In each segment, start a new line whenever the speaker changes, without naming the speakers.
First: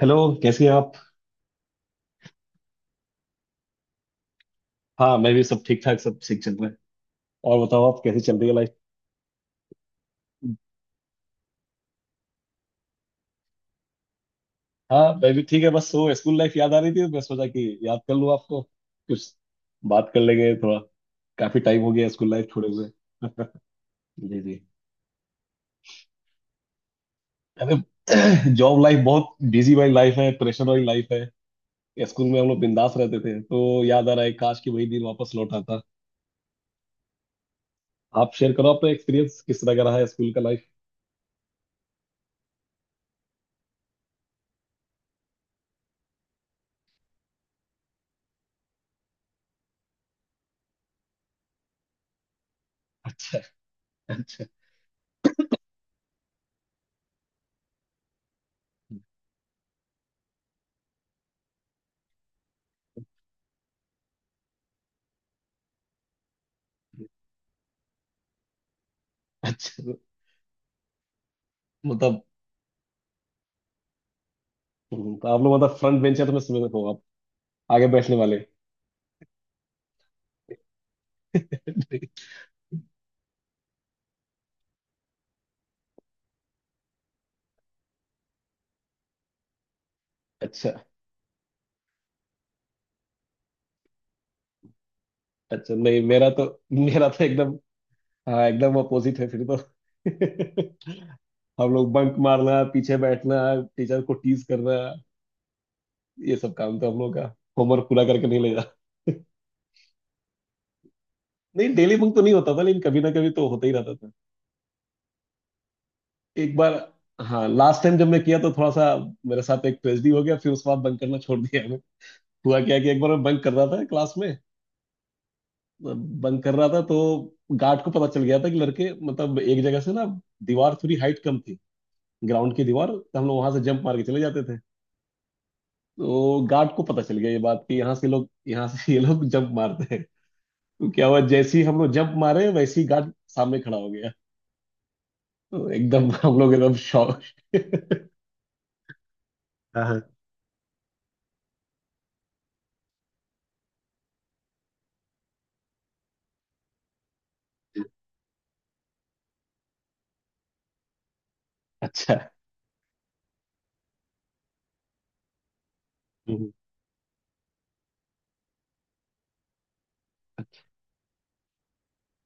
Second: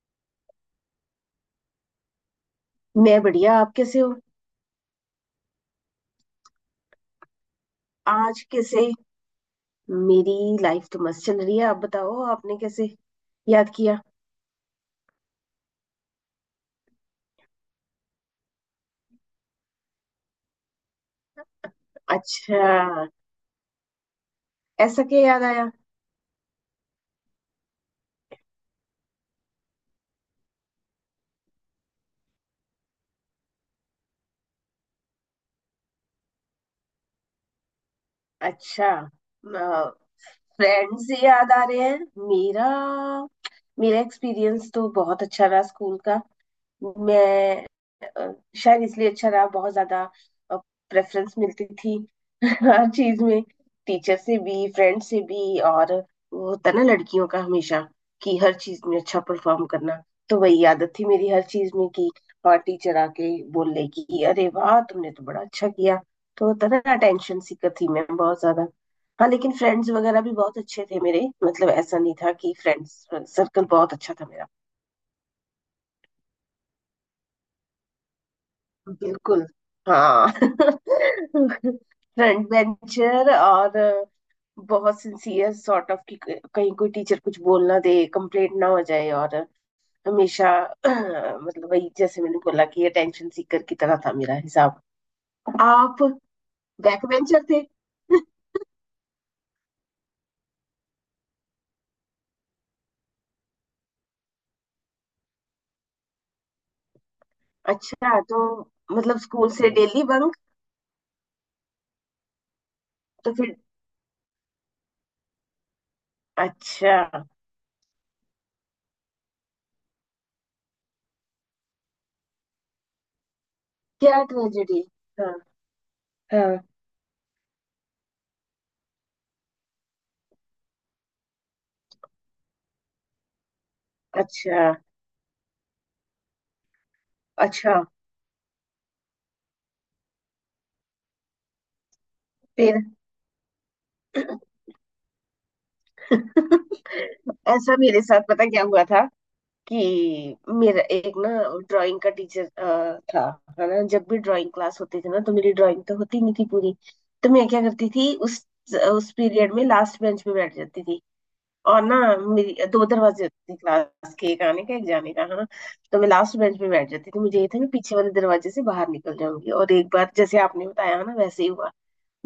Hello. कैसी हैं आप?
मैं बढ़िया। आप कैसे हो?
हाँ, मैं भी सब ठीक ठाक, सब ठीक चल रहा है। और बताओ, आप कैसी चल
आज
रही है लाइफ?
कैसे? मेरी लाइफ तो मस्त चल रही है। आप बताओ आपने कैसे याद किया?
हाँ, मैं भी ठीक है। बस वो स्कूल लाइफ याद आ रही थी, तो मैं सोचा कि याद कर लूँ आपको, कुछ बात कर लेंगे थोड़ा। काफी टाइम हो गया स्कूल लाइफ छोड़े हुए।
अच्छा,
जी जी।
ऐसा क्या याद आया?
अरे जॉब लाइफ बहुत बिजी वाली लाइफ है, प्रेशर वाली लाइफ है। स्कूल में हम लोग बिंदास रहते थे, तो याद आ रहा है काश कि वही दिन वापस लौट आता। आप शेयर करो
अच्छा,
अपना एक्सपीरियंस किस तरह का रहा है स्कूल का लाइफ।
फ्रेंड्स से याद आ रहे हैं। मेरा मेरा एक्सपीरियंस तो बहुत अच्छा रहा स्कूल का। मैं शायद इसलिए अच्छा रहा, बहुत ज्यादा प्रेफरेंस मिलती थी हर चीज
अच्छा
में। टीचर से
अच्छा।
भी, फ्रेंड से भी। और वो होता ना लड़कियों का हमेशा, कि हर चीज में अच्छा परफॉर्म करना, तो वही आदत थी मेरी हर चीज में कि और टीचर आके बोल ले कि अरे वाह तुमने तो बड़ा अच्छा किया। तो होता ना, अटेंशन सीकर थी मैं बहुत ज्यादा। हाँ, लेकिन फ्रेंड्स
अच्छा,
वगैरह भी बहुत अच्छे थे मेरे, मतलब ऐसा नहीं
मतलब
था कि फ्रेंड्स सर्कल बहुत अच्छा था मेरा।
तो आप लोग मतलब फ्रंट बेंचर, तो मैं समझ रहा हूँ आप आगे बैठने वाले।
बिल्कुल। हाँ फ्रंट बेंचर, और बहुत सिंसियर सॉर्ट ऑफ कि कहीं कोई टीचर कुछ बोल ना दे, कंप्लेंट ना हो जाए, और हमेशा
अच्छा
मतलब वही जैसे मैंने बोला कि अटेंशन सीकर की तरह था मेरा हिसाब।
अच्छा। नहीं,
आप
मेरा तो
बैक
मेरा तो
बेंचर
एकदम,
थे?
हाँ एकदम अपोजिट है फिर तो। हम लोग बंक मारना, पीछे बैठना, टीचर को टीज करना, ये सब काम तो हम लोग का। होमवर्क पूरा
अच्छा
करके नहीं
तो
ले जाना।
मतलब स्कूल से डेली बंक?
नहीं, डेली बंक तो नहीं होता था, लेकिन कभी ना कभी
तो
तो
फिर?
होता ही रहता था। एक बार,
अच्छा,
हाँ, लास्ट टाइम जब मैं किया, तो थोड़ा सा मेरे साथ एक ट्रेजेडी हो गया, फिर उसके बाद बंक करना छोड़ दिया मैं। हुआ क्या कि एक बार मैं बंक कर रहा था क्लास
क्या
में,
ट्रेजेडी? हाँ।
बंक कर
हाँ।
रहा था तो गार्ड को पता चल गया था कि लड़के मतलब एक जगह से ना, दीवार थोड़ी हाइट कम थी, ग्राउंड की दीवार, तो हम लोग वहां से जंप मार के चले जाते थे।
अच्छा।
तो गार्ड को पता चल गया ये बात
अच्छा।
कि यहाँ से ये लोग जंप मारते हैं। तो क्या हुआ, जैसे ही हम लोग जंप मारे, वैसे
फिर?
ही गार्ड सामने खड़ा हो गया। तो एकदम हम लोग एकदम शॉक।
ऐसा मेरे साथ पता क्या हुआ था
हाँ हाँ।
कि मेरा एक ना ड्राइंग का टीचर था। है ना, जब भी ड्राइंग क्लास होती थी ना तो मेरी ड्राइंग तो होती नहीं थी पूरी। तो मैं क्या करती थी उस पीरियड में लास्ट बेंच पे बैठ जाती थी। और ना,
अच्छा।
मेरी दो दरवाजे होते थे क्लास के, एक आने का एक जाने का, है ना। तो मैं लास्ट
हम्म,
बेंच पे बैठ जाती थी, मुझे ये था मैं पीछे वाले दरवाजे से बाहर निकल जाऊंगी। और एक बार जैसे आपने बताया है ना वैसे ही हुआ,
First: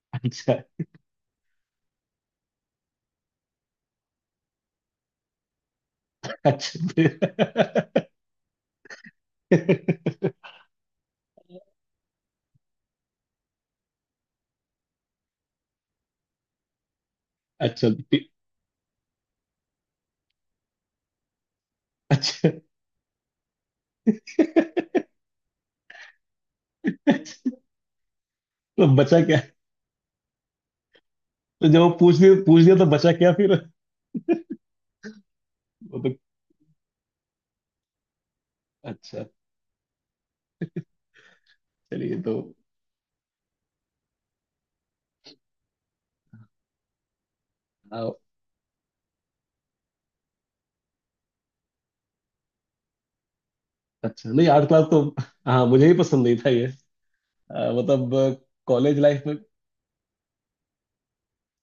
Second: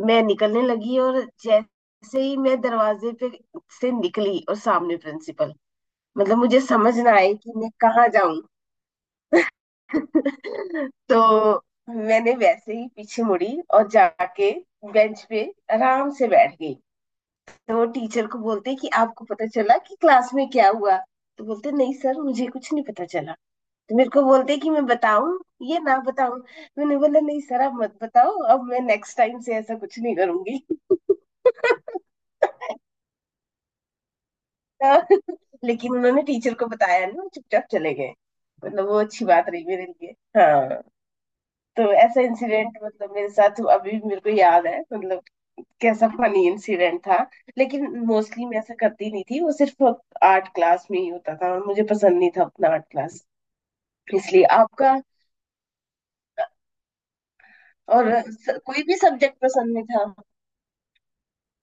मैं
अच्छा
निकलने लगी और जैसे ही मैं दरवाजे पे से निकली, और सामने प्रिंसिपल। मतलब मुझे
अच्छा।
समझ ना आए कि मैं
फिर-
कहाँ जाऊं। तो मैंने वैसे ही पीछे मुड़ी और जाके बेंच पे आराम से बैठ गई। तो वो
अच्छा, फिर-
टीचर को बोलते कि आपको पता चला कि क्लास में क्या हुआ, तो बोलते नहीं सर, मुझे
अच्छा,
कुछ नहीं पता चला। तो मेरे को बोलते कि मैं बताऊं ये ना बताऊं? मैंने बोला नहीं सर आप मत बताओ, अब मैं
तो
नेक्स्ट
बचा
टाइम
क्या?
से ऐसा कुछ नहीं करूंगी।
तो जब वो पूछ लिया पूछ लिया तो बचा क्या फिर?
लेकिन
वो तो-
उन्होंने टीचर को बताया नहीं, वो चुपचाप चले गए। मतलब वो
अच्छा।
अच्छी बात रही मेरे लिए। हाँ। तो
चलिए।
ऐसा
तो
इंसिडेंट मतलब मेरे साथ हुआ, अभी भी मेरे को याद है, मतलब कैसा फनी इंसिडेंट था। लेकिन
आ,
मोस्टली मैं ऐसा करती नहीं थी, वो सिर्फ आर्ट क्लास में ही होता था और मुझे पसंद नहीं था अपना आर्ट क्लास,
अच्छा,
इसलिए
नहीं आर्ट क्लास
आपका।
तो हाँ मुझे ही पसंद नहीं था ये। मतलब
और कोई भी
कॉलेज लाइफ में
सब्जेक्ट पसंद नहीं था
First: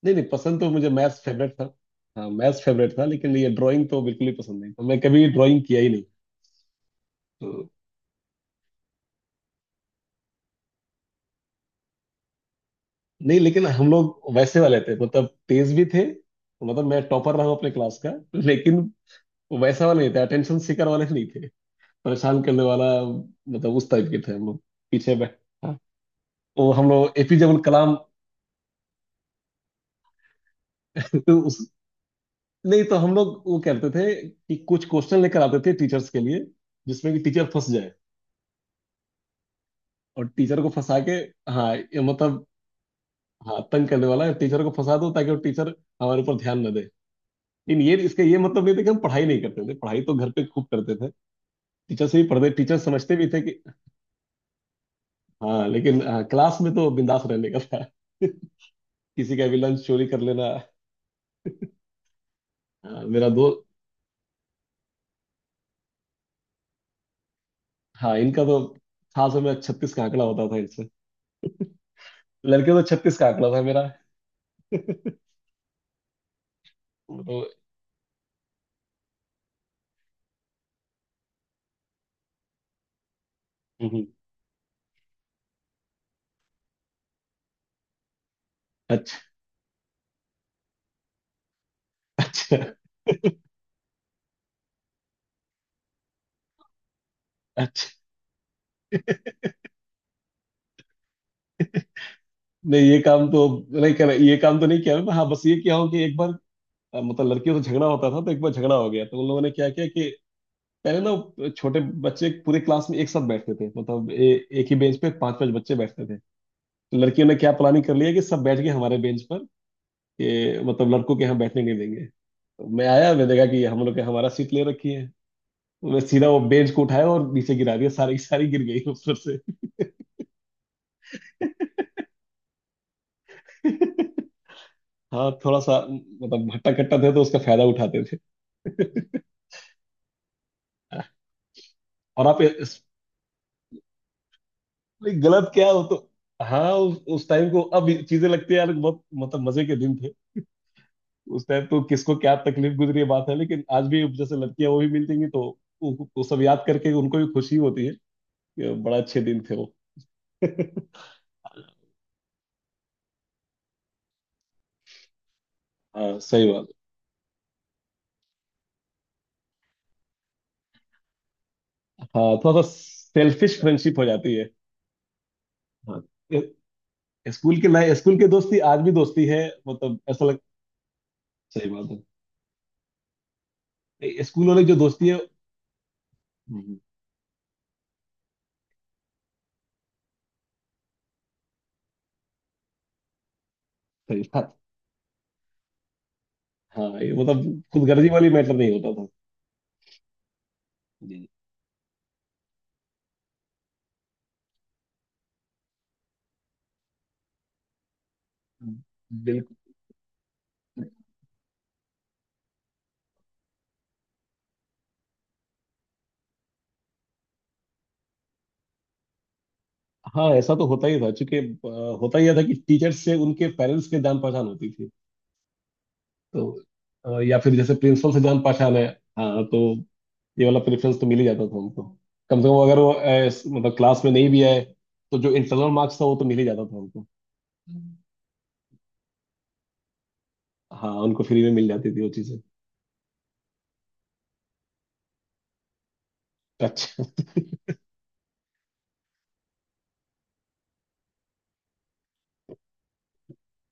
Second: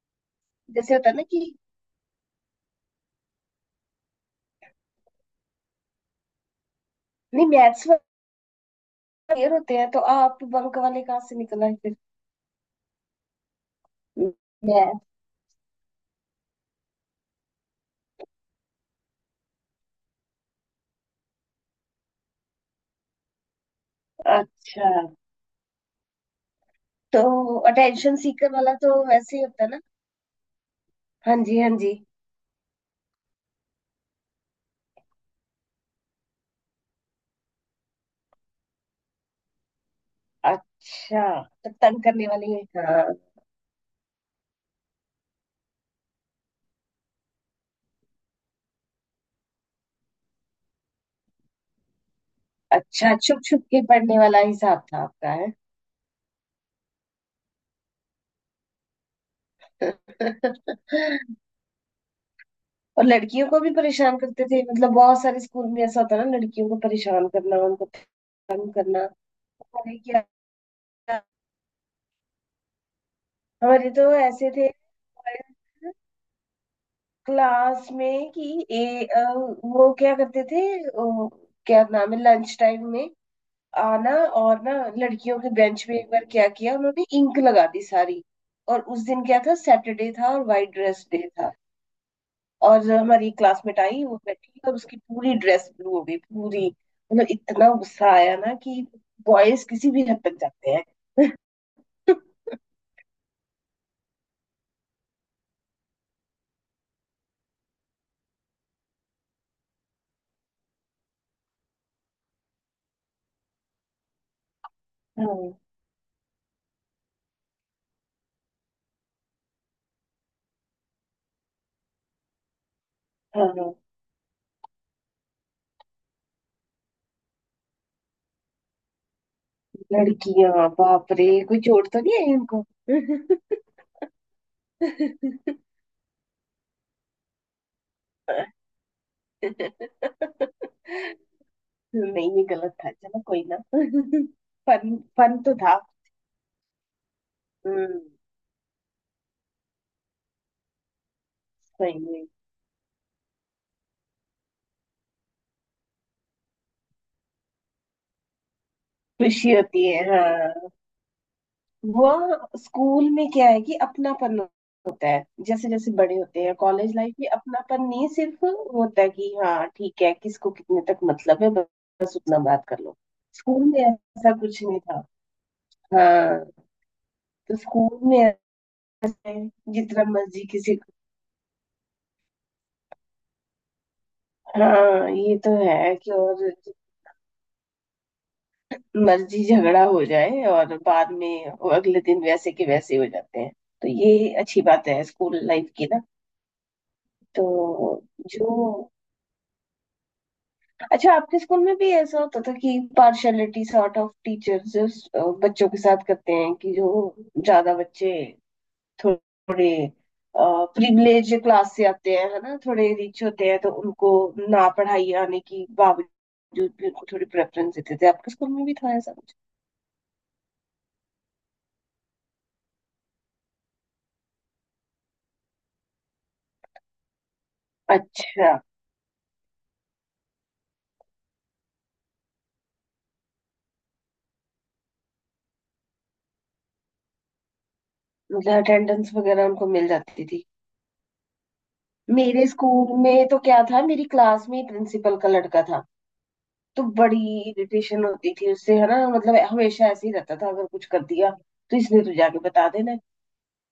नहीं, नहीं पसंद, तो मुझे
जैसे होता है
मैथ्स
ना
फेवरेट
कि?
था। हाँ मैथ्स फेवरेट था, लेकिन ये ड्राइंग तो बिल्कुल ही पसंद नहीं था, मैं कभी ड्राइंग किया ही नहीं।
नहीं,
तो
मैथ्स क्लियर होते हैं तो आप बंक वाले कहाँ से निकला है फिर?
नहीं, लेकिन हम लोग वैसे वाले थे,
मैथ।
मतलब तेज भी थे। मतलब मैं टॉपर रहा हूँ अपने क्लास का, लेकिन वैसा वाले नहीं थे, अटेंशन सीकर वाले नहीं थे। परेशान करने वाला, मतलब उस टाइप के थे हम लोग।
अच्छा
पीछे बैठ, हाँ, वो हम लोग एपीजे
तो
अब्दुल कलाम।
अटेंशन सीकर वाला तो वैसे ही होता है ना। हाँ जी, हाँ
उस-
जी।
नहीं, तो हम लोग वो करते थे कि कुछ क्वेश्चन लेकर आते थे टीचर्स के लिए, जिसमें कि टीचर फंस जाए। और टीचर को फंसा के,
अच्छा तो
हाँ ये
तंग करने
मतलब,
वाले हैं।
हाँ तंग करने वाला है, टीचर को फंसा दो ताकि वो टीचर हमारे ऊपर ध्यान न दे। लेकिन ये इसका ये मतलब नहीं था कि हम पढ़ाई नहीं करते थे, पढ़ाई तो घर पे खूब करते थे। टीचर से भी पढ़ते, टीचर
अच्छा,
समझते भी थे
छुप छुप
कि
के पढ़ने वाला हिसाब था आपका, है।
हाँ। लेकिन हाँ, क्लास में तो बिंदास रहने का था। किसी का भी लंच चोरी कर लेना। हाँ,
और
मेरा
लड़कियों
दो।
को भी परेशान करते थे? मतलब बहुत सारे स्कूल में ऐसा होता है ना, लड़कियों को परेशान करना, उनको
हाँ, इनका तो
तंग करना।
खास में छत्तीस
हमारे
का आंकड़ा
क्या,
होता था इनसे। लड़के तो छत्तीस का आंकड़ा था मेरा।
हमारे तो ऐसे थे
तो
क्लास में कि वो क्या करते थे क्या नाम है, लंच टाइम में
हम्म।
आना। और ना लड़कियों के बेंच पे एक बार क्या किया उन्होंने, इंक लगा दी सारी। और उस
अच्छा
दिन क्या था, सैटरडे था और वाइट ड्रेस डे था।
अच्छा।
और हमारी क्लासमेट आई, वो बैठी और उसकी पूरी ड्रेस ब्लू हो गई पूरी। मतलब इतना
अच्छा,
गुस्सा आया ना कि बॉयज किसी भी हद तक जाते हैं।
नहीं ये काम तो नहीं कर, ये काम तो नहीं किया मैं। हाँ, बस ये किया हूँ कि एक बार मतलब लड़कियों से झगड़ा होता था, तो एक बार झगड़ा हो गया, तो उन लोगों ने क्या किया कि पहले ना छोटे बच्चे पूरे क्लास में एक साथ बैठते थे, मतलब एक ही बेंच पे पांच पांच
हाँ,
बच्चे बैठते थे। तो लड़कियों ने क्या प्लानिंग कर लिया कि सब बैठ गए हमारे बेंच पर, कि मतलब लड़कों के यहाँ बैठने नहीं देंगे। तो मैं आया, मैंने देखा
हाँ।
कि हम लोग के हमारा सीट ले रखी है। तो मैं सीधा वो बेंच को उठाया और नीचे गिरा दिया, सारी सारी गिर गई ऊपर से।
लड़कियां, बाप रे, कोई चोट तो नहीं आई उनको?
हाँ, थोड़ा सा मतलब भट्टा कट्टा थे, तो उसका फायदा उठाते थे। और
नहीं
आप
ये गलत
इस-
था, चलो कोई ना। फन
नहीं,
फन
गलत
तो
क्या
था।
हो तो? हाँ, उस टाइम को, अब
हम्म।
ये चीजें लगती है यार, बहुत मतलब मजे के दिन थे। उस टाइम तो
सही
किसको
में।
क्या तकलीफ गुजरी है बात है, लेकिन आज भी जैसे लड़कियां वो भी मिल जाएंगी तो वो सब याद करके उनको भी खुशी होती है कि बड़ा अच्छे दिन
खुशी
थे वो।
होती है, हाँ। वह, स्कूल में क्या है कि अपनापन होता है, जैसे जैसे बड़े
हाँ,
होते
सही
हैं
बात
कॉलेज लाइफ में अपनापन नहीं, सिर्फ होता है कि हाँ ठीक है, किसको कितने तक मतलब है
है।
बस
हाँ,
उतना
थोड़ा
बात
सा
कर लो।
सेल्फिश
स्कूल में
फ्रेंडशिप हो
ऐसा
जाती है।
कुछ नहीं था।
हाँ।
हाँ।
ए-
तो
स्कूल के लाइफ,
स्कूल में
स्कूल की दोस्ती आज भी दोस्ती
ऐसा
है।
है,
मतलब
जितना
ऐसा लग-
मर्जी किसी को।
सही बात है। ए- स्कूल वाली जो दोस्ती
हाँ
है,
ये तो है, कि और
हम्म,
मर्जी झगड़ा हो जाए और बाद में वो अगले दिन वैसे के वैसे हो जाते हैं, तो
सही
ये
बात।
अच्छी बात है स्कूल लाइफ की ना।
हाँ, ये मतलब
तो
खुदगर्जी वाली मैटर
जो
नहीं होता
अच्छा,
था।
आपके स्कूल में भी ऐसा होता था कि पार्शलिटी सॉर्ट ऑफ टीचर्स बच्चों के साथ करते हैं कि जो ज्यादा बच्चे
बिल्कुल।
थोड़े प्रिविलेज क्लास से आते हैं है ना, थोड़े रिच होते हैं, तो उनको ना पढ़ाई आने की बावजूद भी उनको थोड़ी प्रेफरेंस देते थे? आपके स्कूल में भी था ऐसा कुछ?
हाँ, ऐसा तो होता ही था क्योंकि होता ही था कि टीचर्स से उनके पेरेंट्स के जान पहचान होती थी, तो या फिर जैसे प्रिंसिपल से जान
अच्छा,
पहचान है, हाँ, तो ये वाला प्रेफरेंस तो मिल ही जाता था हमको। कम से कम अगर वो इस- मतलब क्लास में नहीं भी आए, तो जो इंटरनल मार्क्स था वो तो मिल ही जाता था हमको।
मतलब अटेंडेंस वगैरह उनको मिल जाती थी।
हाँ, उनको फ्री में मिल जाती थी वो चीजें।
मेरे स्कूल में तो क्या था, मेरी क्लास में प्रिंसिपल का लड़का था। तो
अच्छा।
बड़ी इरिटेशन होती थी उससे, है ना। मतलब हमेशा ऐसे ही रहता था, अगर कुछ कर दिया तो इसने तो जाके बता देना,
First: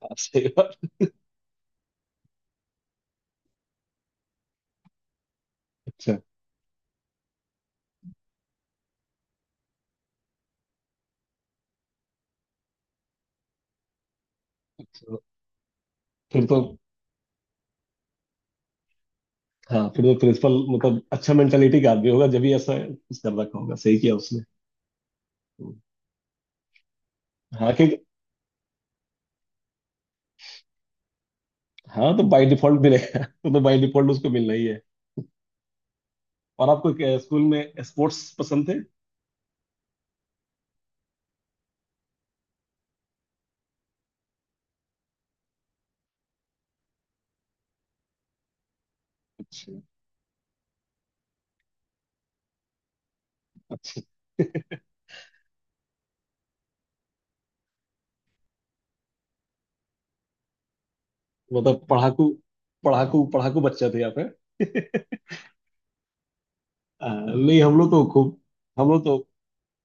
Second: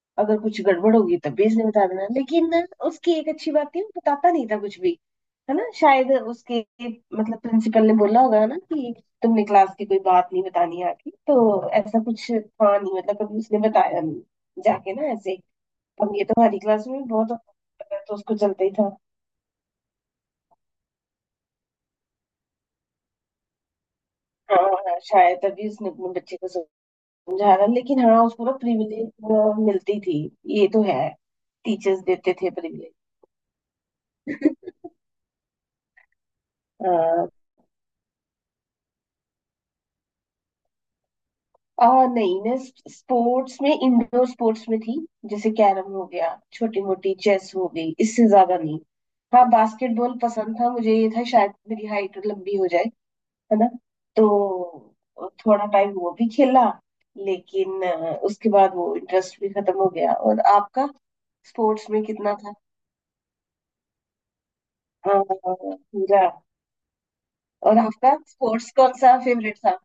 अगर
सही
कुछ
बात।
गड़बड़ होगी तब भी इसने बता देना। लेकिन ना, उसकी एक अच्छी बात थी, वो बताता नहीं था कुछ भी, है ना। शायद
अच्छा
उसके मतलब प्रिंसिपल ने बोला होगा ना कि तुमने क्लास की कोई बात नहीं बतानी आके, तो ऐसा कुछ था नहीं, मतलब कभी उसने बताया नहीं जाके ना
अच्छा।
ऐसे। अब ये तो
फिर तो,
हमारी क्लास में बहुत होता है, तो उसको चलता ही था।
हाँ फिर तो प्रिंसिपल मतलब अच्छा मेंटेलिटी का आदमी होगा, जब भी ऐसा कुछ कर रखा होगा, सही किया उसने।
हाँ। हाँ, शायद तभी उसने अपने बच्चे को समझा रहा,
हाँ कि
लेकिन हाँ उसको ना प्रिविलेज मिलती थी। ये तो है, टीचर्स
हाँ, तो
देते
बाय
थे
डिफॉल्ट
प्रिविलेज।
मिलेगा, वो तो बाय डिफॉल्ट उसको मिलना ही है। और आपको क्या
हाँ।
स्कूल में स्पोर्ट्स पसंद थे?
और नहीं, मैं स्पोर्ट्स में, इंडोर स्पोर्ट्स में थी। जैसे कैरम हो गया, छोटी मोटी चेस हो गई, इससे ज्यादा नहीं। हाँ,
अच्छा
बास्केटबॉल पसंद था मुझे, ये था शायद मेरी हाइट लंबी हो जाए, है ना।
अच्छा।
तो थोड़ा टाइम वो भी खेला, लेकिन उसके बाद वो इंटरेस्ट भी खत्म हो गया। और आपका
मतलब
स्पोर्ट्स में
पढ़ाकू
कितना था?
पढ़ाकू पढ़ाकू बच्चा थे आप हैं?
हाँ पूरा।
नहीं, हम
और
लोग तो
आपका
खूब,
स्पोर्ट्स
हम
कौन
लोग तो
सा फेवरेट था?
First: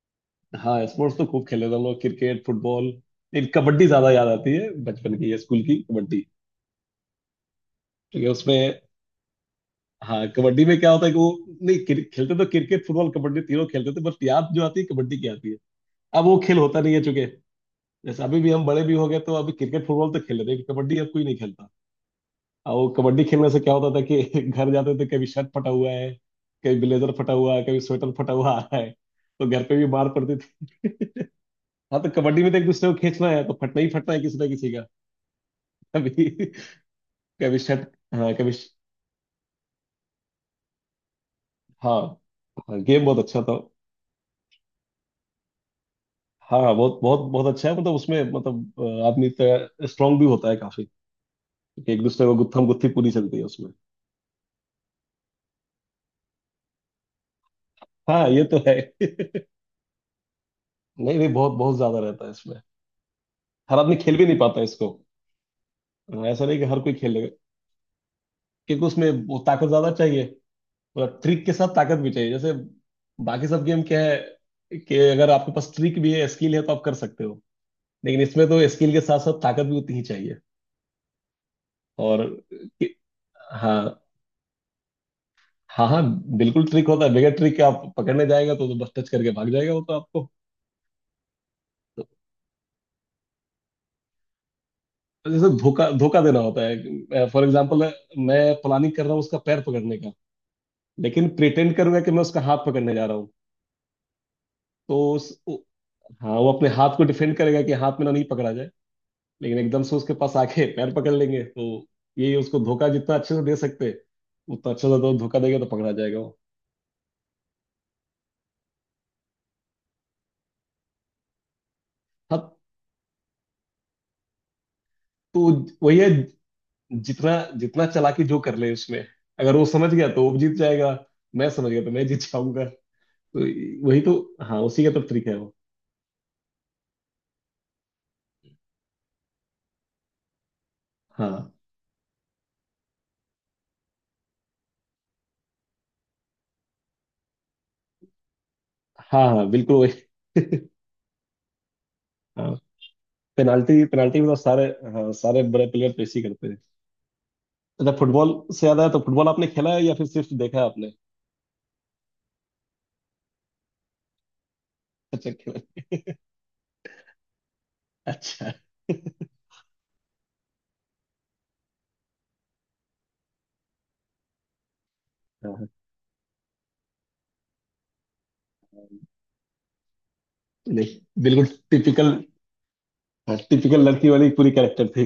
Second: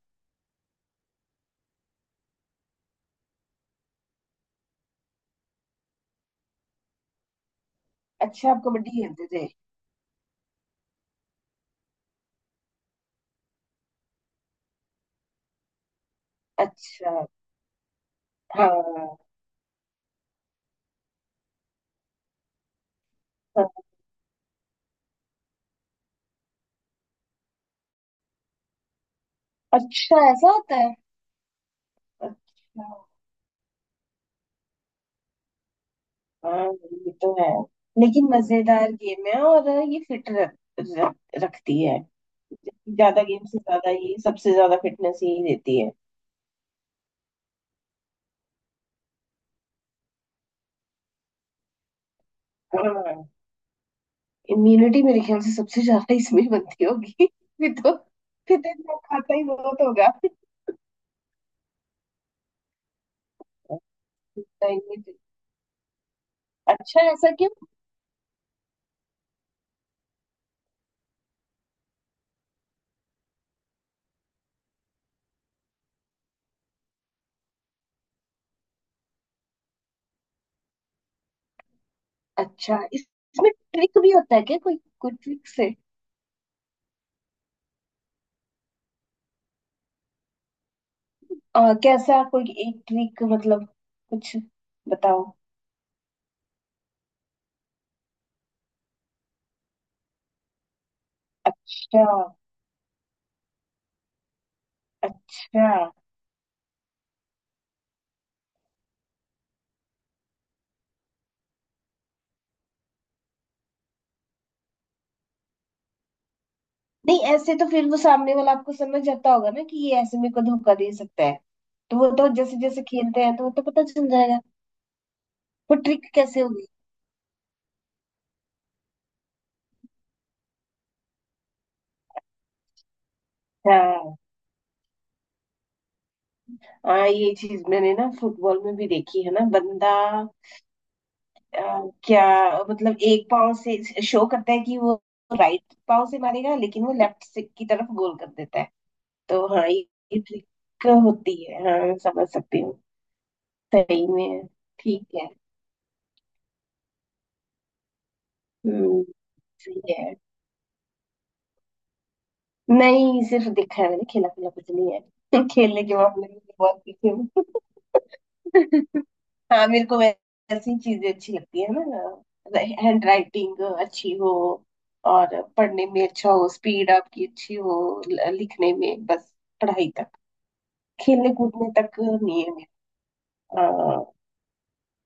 हाँ स्पोर्ट्स तो खूब खेले थे हम लोग, क्रिकेट फुटबॉल। लेकिन कबड्डी ज्यादा याद आती है, बचपन की या स्कूल की कबड्डी, क्योंकि
अच्छा, आप
उसमें
कबड्डी खेलते थे?
हाँ कबड्डी में क्या होता है कि वो नहीं, क्रि- खेलते तो क्रिकेट फुटबॉल कबड्डी तीनों खेलते थे, बस याद जो आती है कबड्डी की आती है। अब वो खेल होता नहीं है,
अच्छा।
चूंकि जैसे अभी भी हम बड़े भी हो
हाँ।
गए तो अभी क्रिकेट फुटबॉल तो खेल रहे हैं, कबड्डी अब कोई नहीं खेलता। और वो कबड्डी खेलने से क्या
हाँ।
होता था कि घर जाते थे, कभी शर्ट फटा हुआ है, कभी ब्लेजर फटा हुआ है, कभी स्वेटर फटा हुआ आ रहा है, तो घर पे भी मार
अच्छा,
पड़ती
ऐसा होता है?
थी। हाँ, तो कबड्डी में तो एक
अच्छा।
दूसरे को खींचना है, तो फटना ही फटना है किसी ना किसी का। कभी,
हाँ ये तो है,
कभी शर्ट,
लेकिन
हाँ कभी श-,
मजेदार गेम है और ये फिट रख, रख, रखती है।
हाँ हाँ गेम बहुत
ज्यादा
अच्छा
गेम
था।
से ज्यादा ये, सबसे ज्यादा फिटनेस यही देती है।
हाँ हाँ, बहुत बहुत बहुत अच्छा है, मतलब उसमें मतलब आदमी तो स्ट्रांग भी होता है काफी, क्योंकि एक दूसरे को गुत्थम गुत्थी पूरी
हाँ,
चलती है उसमें।
इम्यूनिटी मेरे ख्याल से सबसे ज्यादा इसमें बनती होगी। फिर तो।
हाँ, ये तो
फिर तो
है।
इतना खाता ही बहुत होगा।
नहीं नहीं, बहुत बहुत ज्यादा रहता है इसमें, हर आदमी खेल भी नहीं
नहीं,
पाता इसको।
नहीं, नहीं।
हाँ, ऐसा नहीं कि हर कोई
अच्छा,
खेल लेगा,
ऐसा क्यों?
क्योंकि उसमें वो ताकत ज्यादा चाहिए, मतलब ट्रिक के साथ ताकत भी चाहिए। जैसे बाकी सब गेम क्या है कि अगर आपके पास ट्रिक भी है, स्किल है, तो आप कर सकते हो, लेकिन इसमें तो स्किल के साथ साथ ताकत भी उतनी ही चाहिए। और
अच्छा
कि-,
इसमें
हाँ
ट्रिक भी होता है क्या, कोई कोई ट्रिक से?
हाँ हाँ, बिल्कुल ट्रिक होता है, बगैर ट्रिक के आप पकड़ने जाएगा तो बस टच करके भाग जाएगा वो तो आपको।
कैसा कोई एक ट्रिक, मतलब कुछ बताओ।
तो जैसे धोखा धोखा देना होता है, फॉर एग्जाम्पल, मैं प्लानिंग कर रहा हूँ उसका पैर पकड़ने का, लेकिन प्रिटेंड करूंगा
अच्छा।
कि मैं उसका हाथ पकड़ने जा रहा हूँ। तो उस उ-,
अच्छा।
हाँ वो अपने हाथ को डिफेंड करेगा कि हाथ में ना नहीं पकड़ा जाए, लेकिन एकदम से उसके पास आके पैर पकड़ लेंगे, तो ये उसको धोखा जितना अच्छे से दे सकते, उतना अच्छे से तो धोखा देगा तो पकड़ा जाएगा वो।
नहीं ऐसे तो फिर वो सामने वाला आपको समझ जाता होगा ना कि ये ऐसे मेरे को धोखा दे सकता है, तो वो तो
हाँ,
जैसे जैसे खेलते हैं तो वो तो पता चल जाएगा।
तो
वो
वही
ट्रिक
है,
कैसे होगी?
जितना जितना चालाकी जो कर ले उसमें, अगर वो समझ गया तो वो जीत जाएगा, मैं समझ गया तो मैं जीत जाऊंगा, तो वही तो,
हाँ।
हाँ उसी का तो ट्रिक है वो।
हाँ, ये चीज मैंने ना फुटबॉल में भी देखी है ना, बंदा
हाँ
अ, क्या, मतलब एक पाव से शो करता है कि वो राइट पाव से मारेगा लेकिन वो लेफ्ट से की तरफ गोल कर देता है।
हाँ
तो
हाँ,
हाँ,
बिल्कुल
ये
वही।
ट्रिक होती है, हाँ समझ
हाँ,
सकती हूँ।
पेनाल्टी
सही
पेनाल्टी में तो
में।
सारे, हाँ
ठीक है।
सारे बड़े प्लेयर तो इसी करते हैं। अच्छा, फुटबॉल से याद आया, तो
हम्म।
फुटबॉल आपने खेला
सही
है या फिर
है।
सिर्फ देखा है आपने?
नहीं सिर्फ देखा है, मैंने खेला खेला कुछ नहीं
अच्छा,
है।
खेला है।
खेलने के मामले में तो बहुत पीछे हूँ।
अच्छा।
हाँ, मेरे को वैसी चीजें अच्छी लगती है ना, हैंड राइटिंग अच्छी हो और
हाँ,
पढ़ने में अच्छा हो, स्पीड आपकी अच्छी हो लिखने में, बस पढ़ाई तक।
नहीं
खेलने
बिल्कुल,
कूदने तक
टिपिकल,
नहीं है
हाँ,
मेरा।
टिपिकल लड़की
अ,
वाली पूरी कैरेक्टर थी।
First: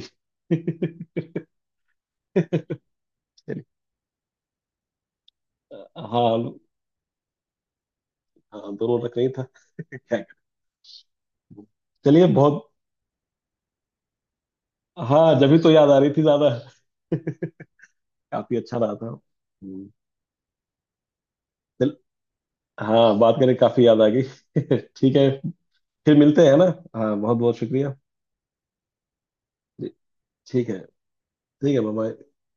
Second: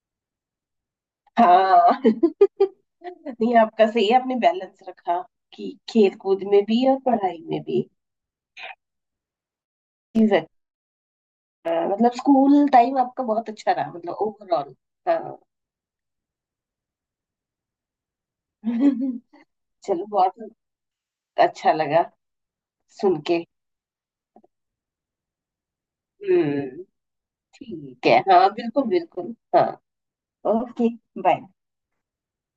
हाँ। नहीं
चलिए।
आपका सही है, आपने बैलेंस रखा कि खेल कूद
हाँ
में भी और पढ़ाई में भी।
हाँ, दोनों रख नहीं था। क्या
चीज।
कर-,
हाँ, मतलब
चलिए बहुत,
स्कूल टाइम आपका बहुत अच्छा रहा मतलब ओवरऑल।
हाँ
हाँ।
जब भी तो याद आ रही थी ज्यादा, काफी अच्छा रहा था।
चलो बहुत अच्छा
चल,
लगा
हाँ
सुन
बात
के।
करके काफी याद आ गई। ठीक है, फिर मिलते हैं
हम्म।
ना। हाँ, बहुत बहुत शुक्रिया।
ठीक है हाँ, बिल्कुल बिल्कुल, हाँ।
जी, ठीक है।
ओके। बाय।
ठीक है, बाय।